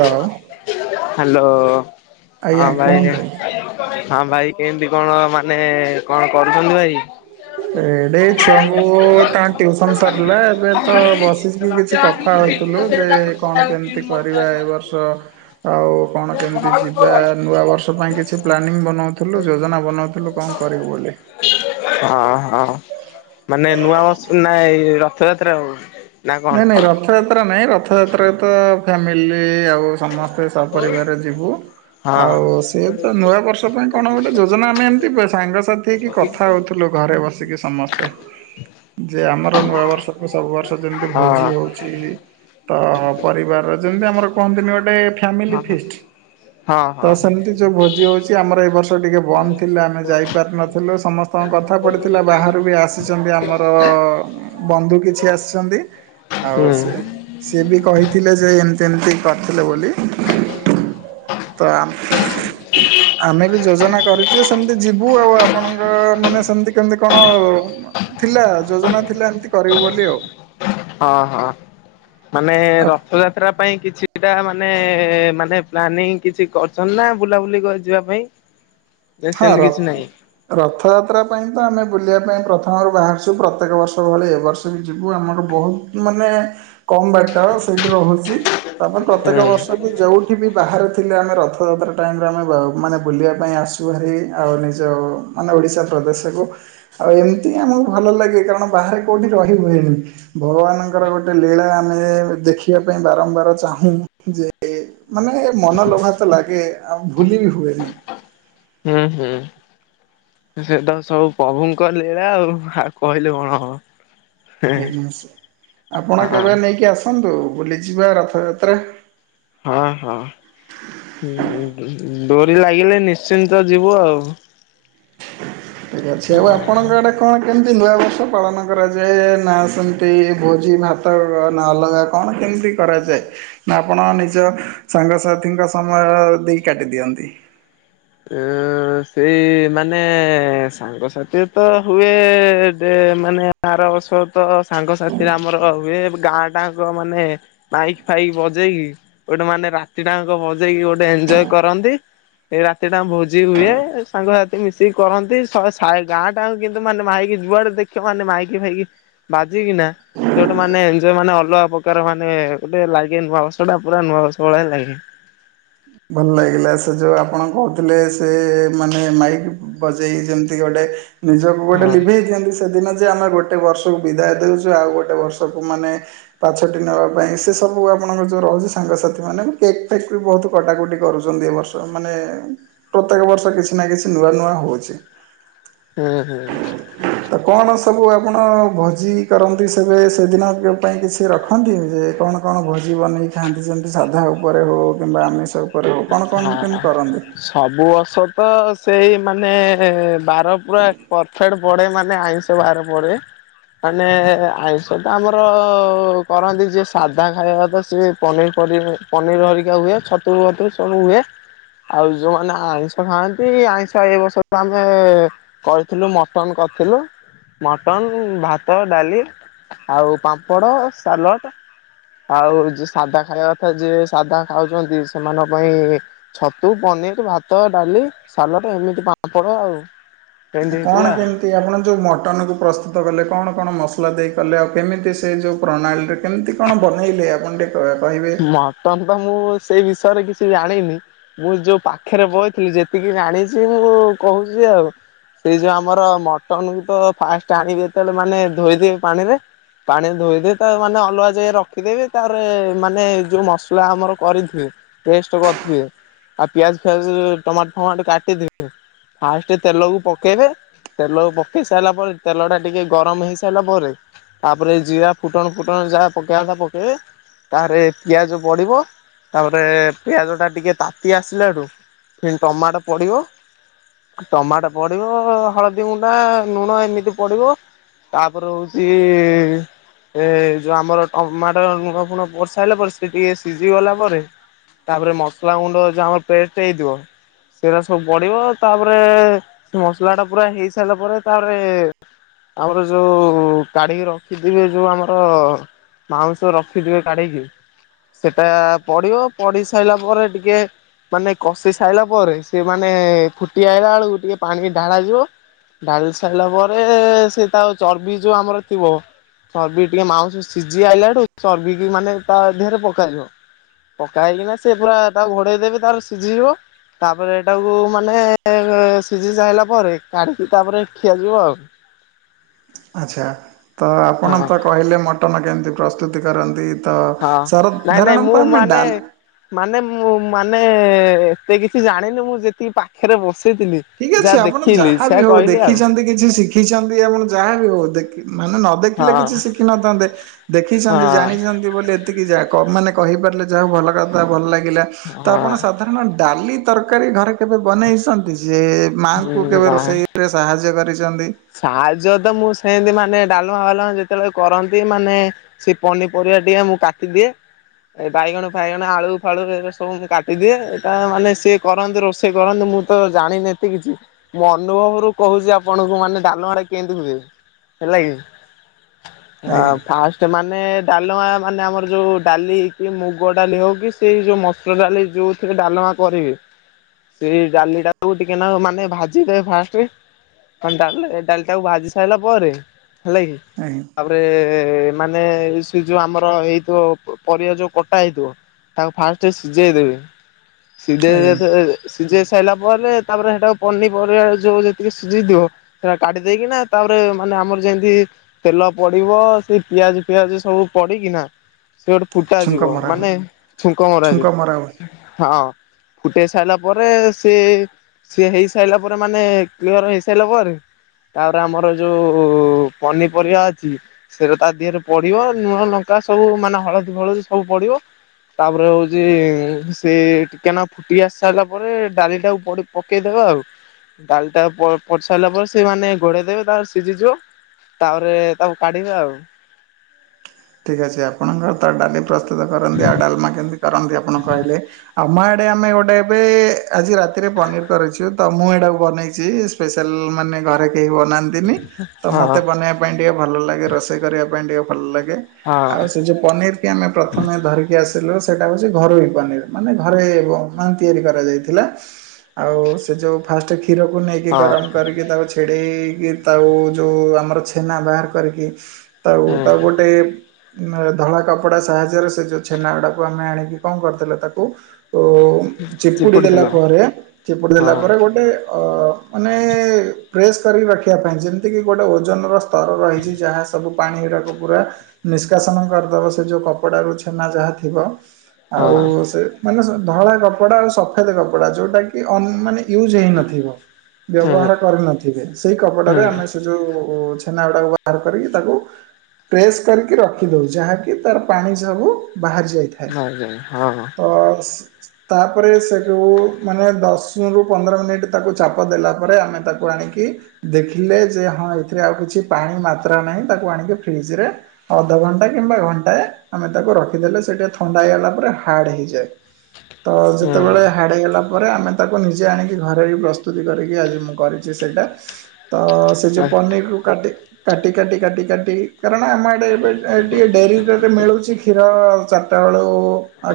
ଲୋ hello, ହଁ ଆଜ୍ଞା ଭାଇ କୁହନ୍ତୁ। ହଁ ଭାଇ କେମିତି କଣ ମାନେ କଣ କରୁଛନ୍ତି ଭାଇ? ଏଇଟି ଏଇ ଛୁଆଙ୍କୁ ତାଙ୍କ ଟିଉସନ ସରଲା ଏବେ ତ ବସିକି କିଛି କଥା ଥା ହଉଥୁଲୁ ଯେ କଣ କେମିତି କରିବା ଏ ବର୍ଷ ଆଉ କଣ କେମିତି ଯିବା ନୂଆ ବର୍ଷ ପାଇଁ କିଛି ପ୍ଲାନିଂ ବନଉଥିଲୁ ଯୋଜନା ବନଉଥିଲୁ। କଣ କରିବୁ ବୋଲି। ହଁ ହଁ ମାନେ ନୂଆ ବ୍ରଷ୍ ନା ଏ ରଥଯାତ୍ରା କୁ? ନା ନାଇଁ ନାଇଁ କଣ? ରଥଯାତ୍ରା ନାହିଁ। ରଥଯାତ୍ରା ରେ ତ ଫ୍ୟାମିଲି ଆଉ ସମସ୍ତେ ସପରିବାର ଯିବୁ। ଆଉ ସିଏ ତ ନୂଆ ବର୍ଷ ପାଇଁ କଣ ଗୋଟେ ଯୋଜନା ଆମେ ଏମତି ବ-ସାଙ୍ଗସାଥି ହେଇକି କ ଥା ହଉଥୁଲୁ ଘରେ ବସିକି ସମସ୍ତେ ଯେ ଆମର ନୂଆ ବର୍ଷକୁ ସବୁ ବର୍ଷ ଯେମ ହଁ ଭୋଜି ହଉଛି ତ ପରିବାରର ଯେମିତି ଆମର କୁହନ୍ତିନି ଗୋଟେ ହଁ ଫାମିଲି ଫିଷ୍ଟ ହଁ ତ ହଁ। ସେମିତି ଯୋଉ ଭୋଜି [unintelligible] ଚି, ଆମର ଏ ବର୍ଷ ଟିକେ ବନ୍ଦ ଥିଲା ଆମେ ଯାଇପାରି ନଥିଲୁ ସମସ୍ କଣ କଥା ପଢ଼ିଥିଲା ବାହାରୁ ବି ଆସିଛନ୍ତି ଆମର ବନ୍ଧୁ କିଛି ଆସିଛନ୍ତି। ହୁଁ ଆଉ ସେ ସିଏ ବି କହିଥିଲେ ଯେ ଏମିତି ଏମିତି କରିଥିଲେ ବୋଲି। ତ ଆମ୍ ଆମେ ବି ଯୋଜନା କରିଛୁ ସେମତି ଯିବୁ ଆଉ ଆପଣଙ୍କ ମାନେ ସେମତି କେମତି କଣ ଥିଲା ଯୋଜନା ଥିଲା ଏମିତି କରିବୁ ବୋଲି ଆଉ। ହଁ, ହଁ ମାନେ ଆଉ ରଥଯା ତ୍ରା ପାଇଁ କିଛିଟା ମାନେ ମାନେ ପ୍ଲାନିଂ କିଛି କରଛନ୍ତି ନା ବୁଲାବୁଲି କ-ଯିବା ପାଇଁ? ହ [inaudible] ହଁ ର ରଥଯାତ୍ରା ପାଇଁ ତ ଆମେ ବୁଲିବା ପାଇଁ ପ୍ରଥମରୁ ବାହାରିଛୁ ପ୍ରତ୍ୟେକ ବର୍ଷ ଭଳି ଏବ ବର୍ଷ ବି ଯିବୁ। ଆମର ବହୁ ମାନେ କମ ବାଟ ସେଇଠି ରହୁଚି। ତାପରେ ପ୍ରତ୍ୟେକ ହୁଁ ବର୍ଷ ବି ଯୋଉଠି ବି ବାହାରେ ଥିଲେ ଆମେ ରଥଯାତ୍ରା ଟାଇମରେ ଆମେ ବା ମାନେ ବୁଲିବା ପାଇଁ ଆସ୍ ଗୁହାରି ଆଉ ନିଜ ମାନେ ଓଡ଼ିଶା ପ୍ରଦେଶକୁ ଆଉ ଏମତି ଆମକୁ ଭଲ ଲାଗେ କାରଣ ବାହାରେ କୋଉଠି ରହି ହୁଏନି। ଭଗବାନଙ୍କର ଗୋଟେ ଲୀଳା ଆମେ ଏ ଏ ଦେଖିବା ପାଇଁ ବାରମ୍ବାର ଚାହୁଁ ଯେ ଏ ମାନେ ମନଲୋଭା ତ ଲାଗେ ଆଉ ଭୁଲି ବିି ହୁଏନି। ହୁଁ ହୁଁ। ସେଟା ତ ସବୁ ପଭୁଙ୍କ ଲୀଳା ଆଉ ଆଉ କହିଲେ କଣ ହବ? ହେଇ ମାସେ ଆପଣ ହଁ। କେବେ ନେଇକି ଆସନ୍ତୁ ବୁଲିଯିବା ରଥଯାତ୍ରା। ହଁ ହଁ ଉଁ ଉଁ ଉଁ ଡୋରି ଲାଗିଲେ ନିଶ୍ଚିନ୍ତ ଯିବୁ ଆଉ। ଠିକ୍ ଅଛି ଆଉ ହଁ। ଆପଣଙ୍କ ଆଡ଼େ କଣ କେମ୍ ନ୍ତି ନୂଆବର୍ଷ ପାଳନ କରାଯାଏ ନା ସେମତି ଭୋଜି ଭାତ ନା ଅଲଗା କଣ କେମତି କରାଯାଏ ନା ଆପଣ ନିଜ ସାଙ୍ଗସାଥିଙ୍କ ସମୟ ଦେଇ କାଟି ଦିଅନ୍ତି? ଏଁ ଏଁ ଏଁ ଅ ଅଁ ସେଇ ଇ ଇ ମାନେ ଏ ଏ ସାଙ୍ଗସାଥି ତ ହୁଏ ଏ ଏ ଡେ ମାନେ ଆର ବର୍ଷ ତ ସାଙ୍ଗସାଥିରେ ଆମର ହୁଏ ଗାଁ ଟାଙ୍କ ମାନେ ମାଇକ୍ ଫାଇ ବଜେଇକି ଗୋଟେ ମାନେ ରାତିଟା ଆଙ୍କ ବଜେଇକି ଗୋଟେ ଏନଜୟ କରନ୍ତି ଏ ରା ତିଟା ଆମ ଭୋଜି ହୁଏ ସାଙ୍ଗସାଥି ମିଶିକି କରନ୍ତି ଶହେ ସାଇ ଗାଁଟା ଯାଙ୍କ କିନ୍ତୁ ମାନେ ମାଇକି ଯୁଆଡ଼େ ଦେଖ ଖିବ ମାଇକି ଫାଇକି ବାଜିକିନା ସିଏ ଗୋଟେ ମାନେ ଏଞ୍ଜୟ ମାନେ ଅଲଗା ପ୍ରକାର ମାନେ ଏ ଏ ଗୋଟେ ଲାଗେ ନୂଆବର୍ଷ ଟା ପୁରା ନୂଆବର୍ଷ ଭଳିଆ ଲାଗେ। ଭଲ ଲାଗିଲା ସେ ଯୋଉ ଆପଣ କହୁଥିଲେ ସେ ଏ ଏ ମାନେ ମାଇକ୍ ବଜେଇ ଯେମତି ଗୋଟେ ନିଜକୁ ଗୋଟେ ହଁ ଲିଭେଇ ଦିଅନ୍ତି ସେ ସେଦିନ ଯେ ଆମେ ଗୋଟେ ବର୍ଷକୁ ବିଦାୟ ଦେଉଚୁ ଆଉ ଗୋଟେ ବର୍ଷକୁ ମାନେ ପାଛୋଟି ନେବା ପାଇଁ ସେ ସବୁ ଆପଣଙ୍କ ଯୋଉ ରହୁଚି ସାଙ୍ଗସାଥି ମାନେ କେକ୍ ଫେକ୍ ବି ବହୁତୁ କଟାକଟି କରୁଚନ୍ତି ଏ ବର୍ଷ ମାନେ ଏ ଏ ପ୍ରତ୍ୟେକ ବର୍ଷ କିଛି ନା କିଛି ନୂଆ ନୂଆ ହଉଛି। ହୁଁ ହୁଁ। ତ କଣ ସବୁ ଆପଣ ଭୋଜି କରନ୍ତି ସେବେ ସେଦିନ କ ପାଇଁ କିଛି ରଖ ଖନ୍ତି ଯେ କଣ କଣ ଭୋଜି ବନେଇ ଖାଆନ୍ତି ଯେମତି ସାଧା ଉପରେ ହଉ କିମ୍ବା ଆମିଷ ଷ ଉପରେ ହଉ। କଣ କଣ ହା ଆ କେମିତି କରନ୍ତି? ସବୁ ବର୍ଷ ତ ସେଇ ମାନେ ଏ ଏ ଏ ବାର ପୁରା ପରଫେକ୍ଟ ପଡେ ମାନେ ଆଇଁଷ ବାର ପଡ଼େ ମାନେ ଏ ଏ ଆଇଁଷ ତ ଆମର ଅ ଅ ଅ କରନ୍ତି ଯିଏ ସାଧା ଖାଇବା ତ ସିଏ ପନିରି ପଡ଼ି ପନିର ହରିକା ହୁଏ ଛତୁ ଫତୁ ସବୁ ହୁଏ। ଆଉ ଯୋଉମାନେ ଆଇଁଷ ଖାଆନ୍ତି ଆଇଁଷ ଏ ବର୍ଷ ତ ଆମେ ଏ ଏ କରିଥିଲୁ ମଟନ୍ କରିଥିଲୁ ମଟନ୍, ଭାତ, ଡାଲି ଆଉ ପାମ୍ପଡ଼, ସାଲଟ ଆଉ ଯିଏ ସାଧା ଖାଇବା କଥା ଯିଏ ସାଧା ଖାଉଚନ୍ତି ସେମାନଙ୍କ ପାଇଁ ଇ ଇ ଛତୁ, ପନିର, ଭାତ, ଡାଲି, ସାଲଟ ଏମିତି ପାମ୍ପଡ଼ ଆଉ। ଏମିତି ଆ ହେଇଥିଲା କଣ ଆଉ। କେମତ୍ ତି ଆପଣ ଯୋଉ ମଟନ କୁ ପ୍ରସ୍ତୁତ କଲେ କଣ କଣ ମସଲା ଦେଇ କଲେ ଆଉ କେମିତି ସେ ଯୋଉ ପ୍ରନାଲରେ କେମତି କଣ ବନେଇଲେ ଆପଣ ଟିକେ କ କହିବେ? ତମତ ମୁଁ ସେଇ ବିଷୟରେ କିଛି ଜାଣିନି। ମୁଁ ଯୋଉ ପାଖେରେ ବଇଥିଲି ଯେତିକି ଜାଣିଚି ମୁଁ କହୁଚି ଆଉ। ସେଇ ଯୋଉ ଆମର ମଟନକୁ ତ ଫାଷ୍ଟ ଆଣିବେ ଯେତେବେଳେ ମାନେ ଧୋଇଦବେ ପାଣିରେ। ପାଣିରେ ଧୋଇଦେବୀ ତା ମାନେ ଅଲଗା ଯେ ରଖିଦେବି ତାପରେ ମାନେ ଯୋଉ ମସଲା ଆମର କରିଥିବେ ପେଷ୍ଟେ କରିଥିବେ। ଆଉ ପିଆଜ ଫିଆଜ ଟମାଟୋ ଫମାଟ କାଟି [inaudible] ଫାଷ୍ଟ ତେଲକୁ ପକେଇବେ। ତେଲ ପକେଇ ସାଇଲା ପରେ ତେଲ ଟା ଟିକେ ଗରମ ହେଇ ସାଇଲା ପରେ ତାପରେ ଜିରା ଫୁଟଣ ଫୁଟଣ ଯାହା ପକେଇଆ କଥା ପକେଇବେ। ତାରେ ପିଆଜ ପଡିବ ତାପରେ ପିଆଜ ଟା ଟିକେ ତାତି ଆସିଲା ଠୁ ଫିର୍ ଟମାଟ ପଡ଼ିବ। ଟମାଟୋ ପଡିବ ହଳଦୀ ଗୁଣ୍ଡା ଲୁଣ ଏମିତି ପଡିବ। ତାପରେ ହଉଚି ଏ ଯୋଉ ଆମର ଟମାଟୋ ଲୁଣ ଫୁଣ ବସାଇଲେ ପରେ ସେ ଟିକେ ସିଝିଗଲା ପରେ ତାପରେ ମସଲା ଗୁଣ୍ଡ ଯାହା ମ ପେଷ୍ଟ ହେଇଥିବ। ସେରା ସବୁ ପଡିବ ତାପରେ ମସଲା ଟା ପୁରା ହେଇ ସାଇଲା ପରେ ତାପରେ ଆମର ଯୋଉ କାଢିକି ରଖିଥିବେ ଯୋଉ ଆମର ମାଉଁସ ରଖିଥିବେ। କାଢିକି ସେଟା ପଡିବ ପଡିସାଇଲା ପରେ ଟିକେ ମାନେ କଷି ସାଇଲା ପରେ ସିଏ ମାନେ ଫୁଟି ଆଇଲା ବେଳକୁ ଟିକେ ପାଣି ଢାଳାଯିବ। ଢାଳି ସାରିଲା ପରେ ସେ ତା ଚର୍ବି ଯୋଉ ଆମର ଥିବ। ଚର୍ବି ଟିକେ ମାଉଁସ ସିଝି ଆଇଲାଠୁ ଚର୍ବି କି ମାନେ ତା ଦେହରେ ପକାଯିବ। ପକା ହେଇକିନା ସେ ପୁରା ତାକୁ ଘୋଡେଇ ଦେବେ ତାର ସିଝିବ। ତାପରେ ଏଟାକୁ ମାନେ ଏଁ ସିଝି ସାଇଲା ପରେ କାଢିକି ତାପରେ ଖିଆ ଯିବ ଆଉ। ଆଚ୍ଛା ତ ଆପଣ ହଁ। ତ କହିଲେ ମଟନ କେମିତି ପ୍ରସ୍ତୁତି କରନ୍ତି। ତ ହଁ ସାର ନାଇଁ ନାଇଁ ଧାରଣା ମୁଁ ତ ଆମେ ଡା ମାନେ ମାନେ ମୁଁ ମାନେ ଏତେ କିଛି ଜାଣିନି ମୁଁ ଯେତିକି ପାଖରେ ବସିଥିଲି। ଠିକ୍ ଯାହା ଅଛି ଆପଣ ଦେଖିଲି ଯାହା ସେଆ ବିି ହଉ କହିଲି ଆଉ ଦେଖିଚନ୍ତି କିଛି ଶିଖିଚନ୍ତି ଆପଣ ଯାହାବି ହଉ ଦେଖି ମାନେ ନ ଦେଖିଲେ ହଁ କିଛି ଶିଖିନଥାନ୍ତେ ହଁ ଦେଖିସନ୍ତି ଜାଣିଚନ୍ତି ବୋଲି ଏ ଏତିକି ଯା କ ମାନେ କହିପାରିଲେ ଯାଉ ଭଲ କଥା ଭଲ ଲାଗିଲା ତ ଆପଣ ହଁ ସ ସାଧାରଣ ଡାଲି ତରକାରୀ ଘରେ କେବେ ବନେଇସନ୍ତି ଯେ ମାଆଙ୍କୁ କେବେ ନାଇଁ ରୋଷେଇ ରେ ସାହାଯ୍ୟ କରିଚନ୍ତି। ସାହାଯ୍ୟ ତ ମୁଁ ସେନ୍ତି ମାନେ ଡାଲମା ଫାଲେମା ଯେତେବେଳେ କରନ୍ତି ମାନେ ସେ ପନିପରିବା ଦିଏ ମୁଁ କାଟିଦିଏ। ଏ ବାଇଗଣ ଫାଇଗଣ ଆଳୁ ଫାଳୁ ଏ ସବୁ ମୁଁ କାଟିଦିଏ ଏଇଟା ମାନେ ସିଏ କରନ୍ତିୁ ରୋଷେଇ କରନ୍ତୁ ମୁଁ ତ ଜାଣିନି ଏତି କିଛି ମୋ ଅନୁଭବରୁୁ କହୁଚି ଆପଣଙ୍କୁ ମାନେ ଡାଲମାଟା କେମିତି ହୁଏ ହେଲାକି ଆଜ୍ଞା ଆଁ ଫାଷ୍ ମାନେ ଡାଲମା ମାନେ ଆମର ଯୋଉ ଡାଲି କି ମୁଗ ଡାଲି ହଉ କି ସେଇ ଯୋଉ ମସୁର ଡାଲି ଯୋଉ ଟିକେ ଡାଲମା କରିବି। ସେଇ ଡାଲି ଟାକୁ ଟିକେନାକୁ ମାନେ ଭାଜିଦେବେ ଫାଷ୍ଟେ। [unintelligible] ଡାଲି ଟାକୁ ଭାଜି ସାଇଲା ପରେ ହେଲା କି। ଆଜ୍ଞା। ତାପରେ ମାନେ ସେ ଯୋଉ ଆମର ହେଇଥିବ ପରିବା ଯୋଉ କଟା ହେଇଥିବ। ତାକୁ ଫାଷ୍ଟେ ସିଝେଇ ଦେବେ ସିଝେଇ ଦେ ଆଜ୍ଞା ତ ଏ ସିଝେଇ ସାଇଲା ପରେ ତାପରେ ହେଟାକୁ ପନିପରିବା ଯୋଉ ଯେତିକି ସିଝେଇ ଥିବ। ହେରା କାଟିି ଦେଇକିନା ତାପରେ ମାନେ ଆମର ଯେମତି ତେଲ ପଡିବ ସେ ପିଆଜ ଫିଆଜ ସବୁ ପଡିକିନା। ସେ ଗୋଟେ ଫୁଟା ଛୁଙ୍କ ଯିବ ମରା ହୁଏ ମାନେ ଛୁଙ୍କ ମରା ଯିବ ହଁ। ଫୁଟେଇ ସାରିଲା ପରେ ସିଏ ସିଏ ହେଇ ସାଇଲା ପରେ ମାନେ କ୍ଲିୟର ହେଇସାଇଲା ପରେ ତାପରେ ଆମର ଯୋଉ ପନିପରିବା ଅଛି ସେତ ତା ଦିହରେ ପଡିବ ନୁଣ ଲଙ୍କା ସବୁ ମାନେ ହଳଦୀ ଫଳଦୀ ସବୁ ପଡିବ। ତାପରେ ହଉଛି ସେ ଟିକେନା ଫୁଟି ଆସି ସାରିଲା ପରେ ଡାଲି ଟାକୁ ପଡି ପକେଇଦବା ଆଉ ଡାଲିଟା ପ ପଡ଼ି ସାରିଲା ପରେ ସେମାନେ ଗୋଡେଇ ଦେବେ ତାପରେ ସିଝିଯିବ ତାପରେ ତାକୁ କାଢିବେ ଆଉ ଠିକ୍ ଅଛି ଆପଣଙ୍କର ତ ଡାଲି ପ୍ରସ୍ତୁତ କରନ୍ତି ଆଉ ଡାଲମା କେମିତି କରନ୍ତି ଆପଣ କହିଲେ ଆମ ଆଡ଼େ ଆମେ ଗୋଟେ ଏବେ ଆଜି ରାତିରେ ପନିର କରିଛୁ ତ ମୁଁ ଏଇଟାକୁ ବନେଇଛି ସ୍ପେଶାଲ ମାନେ ଘରେ କେହି ବନାନ୍ତିନି ତ ହଁ ମୋତେ ବନେଇବା ପାଇଁ ଟିକେ ଭଲ ଲାଗେ ରୋଷେଇ କରିବା ପାଇଁ ଟିକେ ଭଲ ଲାଗେ ଆଉ ହଁ ସେ ଯୋଉ ପନିର କି ଆମେ ପ୍ରଥମେ ଧରିକି ଆସିଲୁ ସେଇଟା ହେଉଛି ଘରୋଇ ପନିର ମାନେ ଘରେ ତିଆରି କରାଯାଇଥିଲା। ଆଉ ସେ ଯୋଉ ଫାଷ୍ଟ କ୍ଷୀରକୁ ନେଇକି ହଁ ଗରମ କରିକି ତା ଛିଡ଼େଇକି ତାଉ ଯେଉଁ ଆମର ଛେନା ବାହାର କରିକି ତାକୁ ହୁଁ ତାକୁ ଗୋଟେ ଧଳା କପଡ଼ା ସାହାଯ୍ୟରେ ସେ ଯେଉଁ ଛେନାଗୁଡ଼ାକୁ ଆମେ ଆଣିକି କଣ କରିଦେଲେ ତାକୁ ଓ ହ [inaudible] ଚିପୁଡି ଦେଲା ପରେ ଚିପୁଡି ହଁ ଦେଲା ପରେ ଗୋଟେ ଅ ମାନେ ପ୍ରେସ୍ କରିକି ରଖିବା ପାଇଁ ଯେମିତିକି ଗୋଟେ ଓଜନର ସ୍ତର ରହିଛି ଯାହା ସବୁ ପାଣି ଗଡାକୁ ପୁରା ନିଷ୍କାସନ କରିଦେବ ସେ ଯେଉଁ କପଡ଼ାରୁ ଛେନା ଯାହା ଥିବ ହଁ ଆଉ ସେ ମାନେ ଧଳା କପଡ଼ା ଆଉ ସଫେଦ କପଡା ଯୋଉଟା କି ଅନ୍ ମାନେ ୟୁଜ ହେଇ ନଥିବ ହୁଁ ବ୍ୟବହାର କରି ନଥିବେ ସେଇ କପଡ଼ାରେ ହୁଁ। ଆମେ ଯୋଉ ଛେନା ଗୁଡାକ ବାହାର କରିକି ତାକୁ ପ୍ରେସ୍ କରିକି ରଖି ଦଉ ଯାହାକି ତାର ପାଣି ସବୁ ବାହାରି ଯାଇଥାଏ ନାଇଁ ନାଇଁ ହଁ ତ ତାପରେ ସେକୁ ମାନେ ଦଶରୁ ପନ୍ଦର ମିନିଟ୍ ତାକୁ ଚାପ ଦେଲା ପରେ ଆମେ ତାକୁ ଆଣିକି ଦେଖିଲେ ଯେ ହଁ ଏଥିରେ ଆଉ କିଛି ପାଣି ମାତ୍ରା ନାହିଁ ତାକୁ ଆଣିକି ଫ୍ରିଜ ରେ ଅଧ ଘଣ୍ଟା କିମ୍ବା ଘଣ୍ଟା ଆମେ ତାକୁ ରଖିଦେଲେ ସେଟା ଥଣ୍ଡା ହେଇଗଲା ପରେ ହାର୍ଡ ହେଇଯାଏ। ତ ହୁଁ ଯେତେବେଳେ ହାର୍ଡ ହେଇଗଲା ଆମେ ତାକୁ ନିଜେ ଆଣିକି ଘରେ ବି ପ୍ରସ୍ତୁତି କରିକି ଆଜି ମୁଁ କରିଛି ସେଇଟା ତ ସେ ଯୋଉ ହଁ ପନିର କୁ କାଟି କାଟି କାଟି କାଟି କାଟି କାରଣ ଆମ ଆଡେ ଏବେ ଟିକେ ଡେରି ରେ ମିଳୁଛି କ୍ଷୀର ଚାର ବେଳ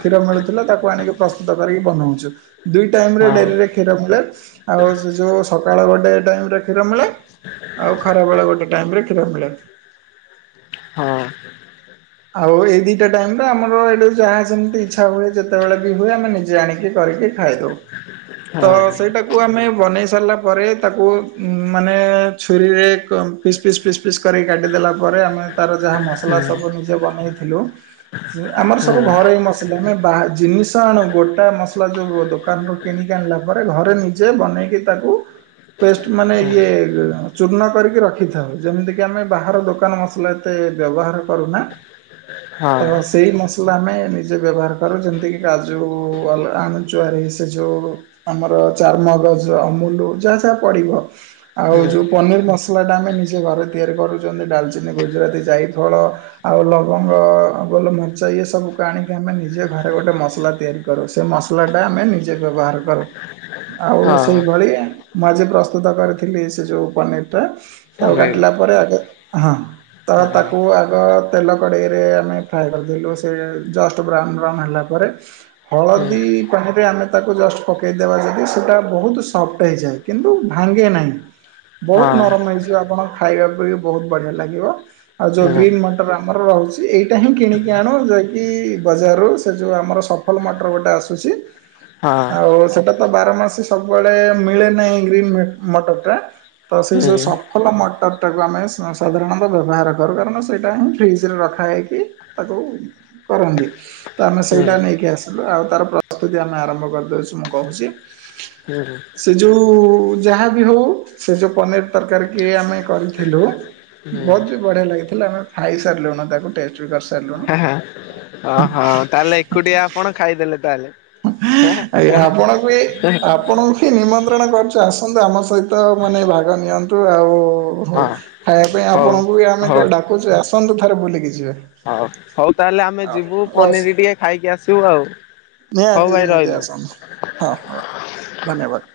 କ୍ଷୀର ମିଳୁଥିଲା ତାକୁ ଆଣିକି ପ୍ରସ୍ତୁତ କରିକି ବନଉଛୁ ଦୁଇ ଟାଇମ ରେ ଡେରିରେ କ୍ଷୀର ମିଳେ ଆଉ ସେ ଯୋଉ ସକାଳ ଗୋଟେ ଟାଇମରେ କ୍ଷୀର ମିଳେ ଆଉ ଖରାବେଳେ ଗୋଟେ ଟାଇମରେ କ୍ଷୀର ମିଳେ। ହଁ ଆଉ ଏଇ ଦିଟା ଟାଇମରେ ଆମର ଏଠୁ ଯାହା ସେମିତି ଇଚ୍ଛା ହୁଏ ଯେତେବେଳେ ବି ହୁଏ ଆମେ ନିଜେ ଆଣିକି କରିକି ଖାଇଦଉ ତ ହଁ ସେଇଟା ତାକୁ ଆମେ ବନେଇ ସାରିଲା ପରେ ତାକୁ ମାନେ ଛୁରୀରେ ପିସ୍ ପିସ୍ ପିସ୍ ପିସ୍ କରି କାଟିଦେଲା ପରେ ଆମେ ତାର ଯାହା ମସଲା ହୁଁ ସବୁ ନିଜେ ବନେଇଥିଲୁ ଆମର ହୁଁ ସବୁ ଘରେଇ ମସଲା ଆମେ ବା ଜିନିଷ ଆଣୁ ଗୋଟା ମସଲା ଯୋଉ ଦୋକାନରୁ କିଣିକି ଆଣିଲା ପରେ ଘରେ ନିଜେ ବନେଇକି ତାକୁ ପେଷ୍ଟ ମାନେ ହୁଁ ଇଏ ଚୂର୍ଣ୍ଣ କରିକି ରଖିଥାଉ ଯେମିତିକି ଆମେ ବାହାର ଦୋକାନ ମସଲା ତେ ବ୍ୟବହାର କରୁନା ହଁ ତ ସେଇ ମସ ଲା ଆମେ ନିଜେ ବ୍ୟବହାର କରୁ ଯେମିତି କି କାଜୁ ଆଣୁ ଚୁଆର ସେ ଯୋଉ ଆମର ଚାରମଗଜ ଅମୁଲ ଯାହା ଯାହା ପଡିବ। ଆଉ ହୁଁ ଯୋଉ ପନିର ମସଲା ଟା ଆମେ ନିଜେ ଘରେ ତିଆରି କରୁଛନ୍ତି ଡାଲଚିନି, ଗୁଜୁରାତି, ଯାଇ ଫଳ ଆଉ ଲବଙ୍ଗ ଗୋଲମରିଚ ଇଏ ସବୁକୁ ଆଣିକି ଆମେ ନିଜେ ଘରେ ଗୋଟେ ମସଲା ତିଆରି କରୁ ସେ ମସଲାଟା ଆମେ ନିଜେ ବ୍ୟବହାର କରୁ। ଆଉ ହଁ ସେଇଭଳି ମୁଁ ଆଜି ପ୍ରସ୍ତୁତ କରିଥିଲି ସେ ଯୋଉ ପନିରଟା। ତାକୁ ଡାକିଲା ଅନେଇବି ପରେ ଆଗେ ହଁ ତ ତା ବାପାକୁ ଆଗ ତେଲ କଡ଼େଇରେ ଆମେ ଫ୍ରାଏ କରିଦେଲୁ ସେ ଜଷ୍ଟ ବ୍ରାଉନ୍ ବ୍ରାଉନ୍ ହେଲା ପରେ ହଁ ହୁଁ ହଳଦୀ ପାଣିରେ ଆମେ ତାକୁ ଜଷ୍ଟ ପକାଇଦେବା ଯଦି ସେଇଟା ବହୁତ ସଫ୍ଟ ହୋଇଇଯାଏ। କିନ୍ତୁ ଭାଙ୍ଗେ ନାହିଁ। [inaudible] ବହୁତ ନରମ ହେଇଯିବ ଆପଣ ଖାଇବା ପାଇଁ ବହୁତ ବଢିଆ ଲାଗିବ ଆଉ ଯୋଉ ହୁଁ ହଁ ହୁଁ ଗ୍ରୀନ୍ ମ ଯୋଉ ଆମର ରହିଛି ଏଇଟା ହିଁ କିଣିକି ଆଣ ଯାଇକି ବଜାରରୁ ସେଥିରେ ଯୋଉ ଆମର ରହିଛି ସପ୍ପି ଫଲ ମଟର ଗୋଟେ ଆସୁଛି ଆଉ ସେଟା ତ ବାର ମାସ ସବୁବେଳେ ମିଳେ ନାହିଁ ଗ୍ରୀନ ମଟର ଟା। ତ ସେଇ ସବୁ ହୁଁ ସଫଲ ମଟର ଟାକୁ ଆମେ ସାଧାରଣତଃ ବ୍ୟବହାର କରୁ କାରଣ ସେଇ ସେଟା ହିଁ ଫ୍ରିଜରେ ରଖା ହେଇକି ତାକୁ କରନ୍ତି। ତ ଆମେ ହୁଁ ସେଇଟା ହୁଁ ନେଇକି ଆସିଲୁ ଆଉ ତାର ପ୍ରସ୍ତୁତି ଆମେ ଆରମ୍ଭ କରିଦଉଛୁ ମୁଁ କହୁଛି। ହେଁ ସେ ଯୋଉ ଯାହା ବି ହଉ। ସେ ଯୋଉ ପନିର ତରକାରୀ କି ଆମେ କରିଥିଲୁ ହେଁ ବହୁତ ବି ବଢିଆ ଲାଗିଥିଲା ଆମେ ଖାଇ ସାରିଲୁଣି ତାକୁ ଟେଷ୍ଟ ବି କରିସାରିଲୁନୁ। ଓହୋ ତାହେଲେ ଏକୁଟିଆ ଆପଣ ଖାଇଦେଲେ ତାହେଲେ। ହୁଏ ଆପଣଙ୍କୁ ବି ନିମନ୍ତ୍ରଣ କରୁଛୁ ଆସନ୍ତୁ ଆମ ସହିତ ମାନେ ଭାଗ ନିଅନ୍ତୁ ଆଉ ହ ହେଁ ଖାଇବା ପାଇଁ ହଁ ହଉ ଆପଣଙ୍କୁ ବି ଆମେ ହଉ ଡାକୁଛୁ ଆସନ୍ତୁ ଥରେ ବୁଲିକି ଯିବେ। ହଉ ହଉ ତାହେଲେ ଆମେ ହଉ ଯିବୁ ରହୁଛି ପନିର ଟିକେ ଖାଇକି ଆସିବୁ ଆଉ ହଉ ନିହାତି ଭାଇ ନିହାତି ରହିଲୁ। ଆସନ୍ତୁ ହଁ ହଁ ଧନ୍ୟବାଦ।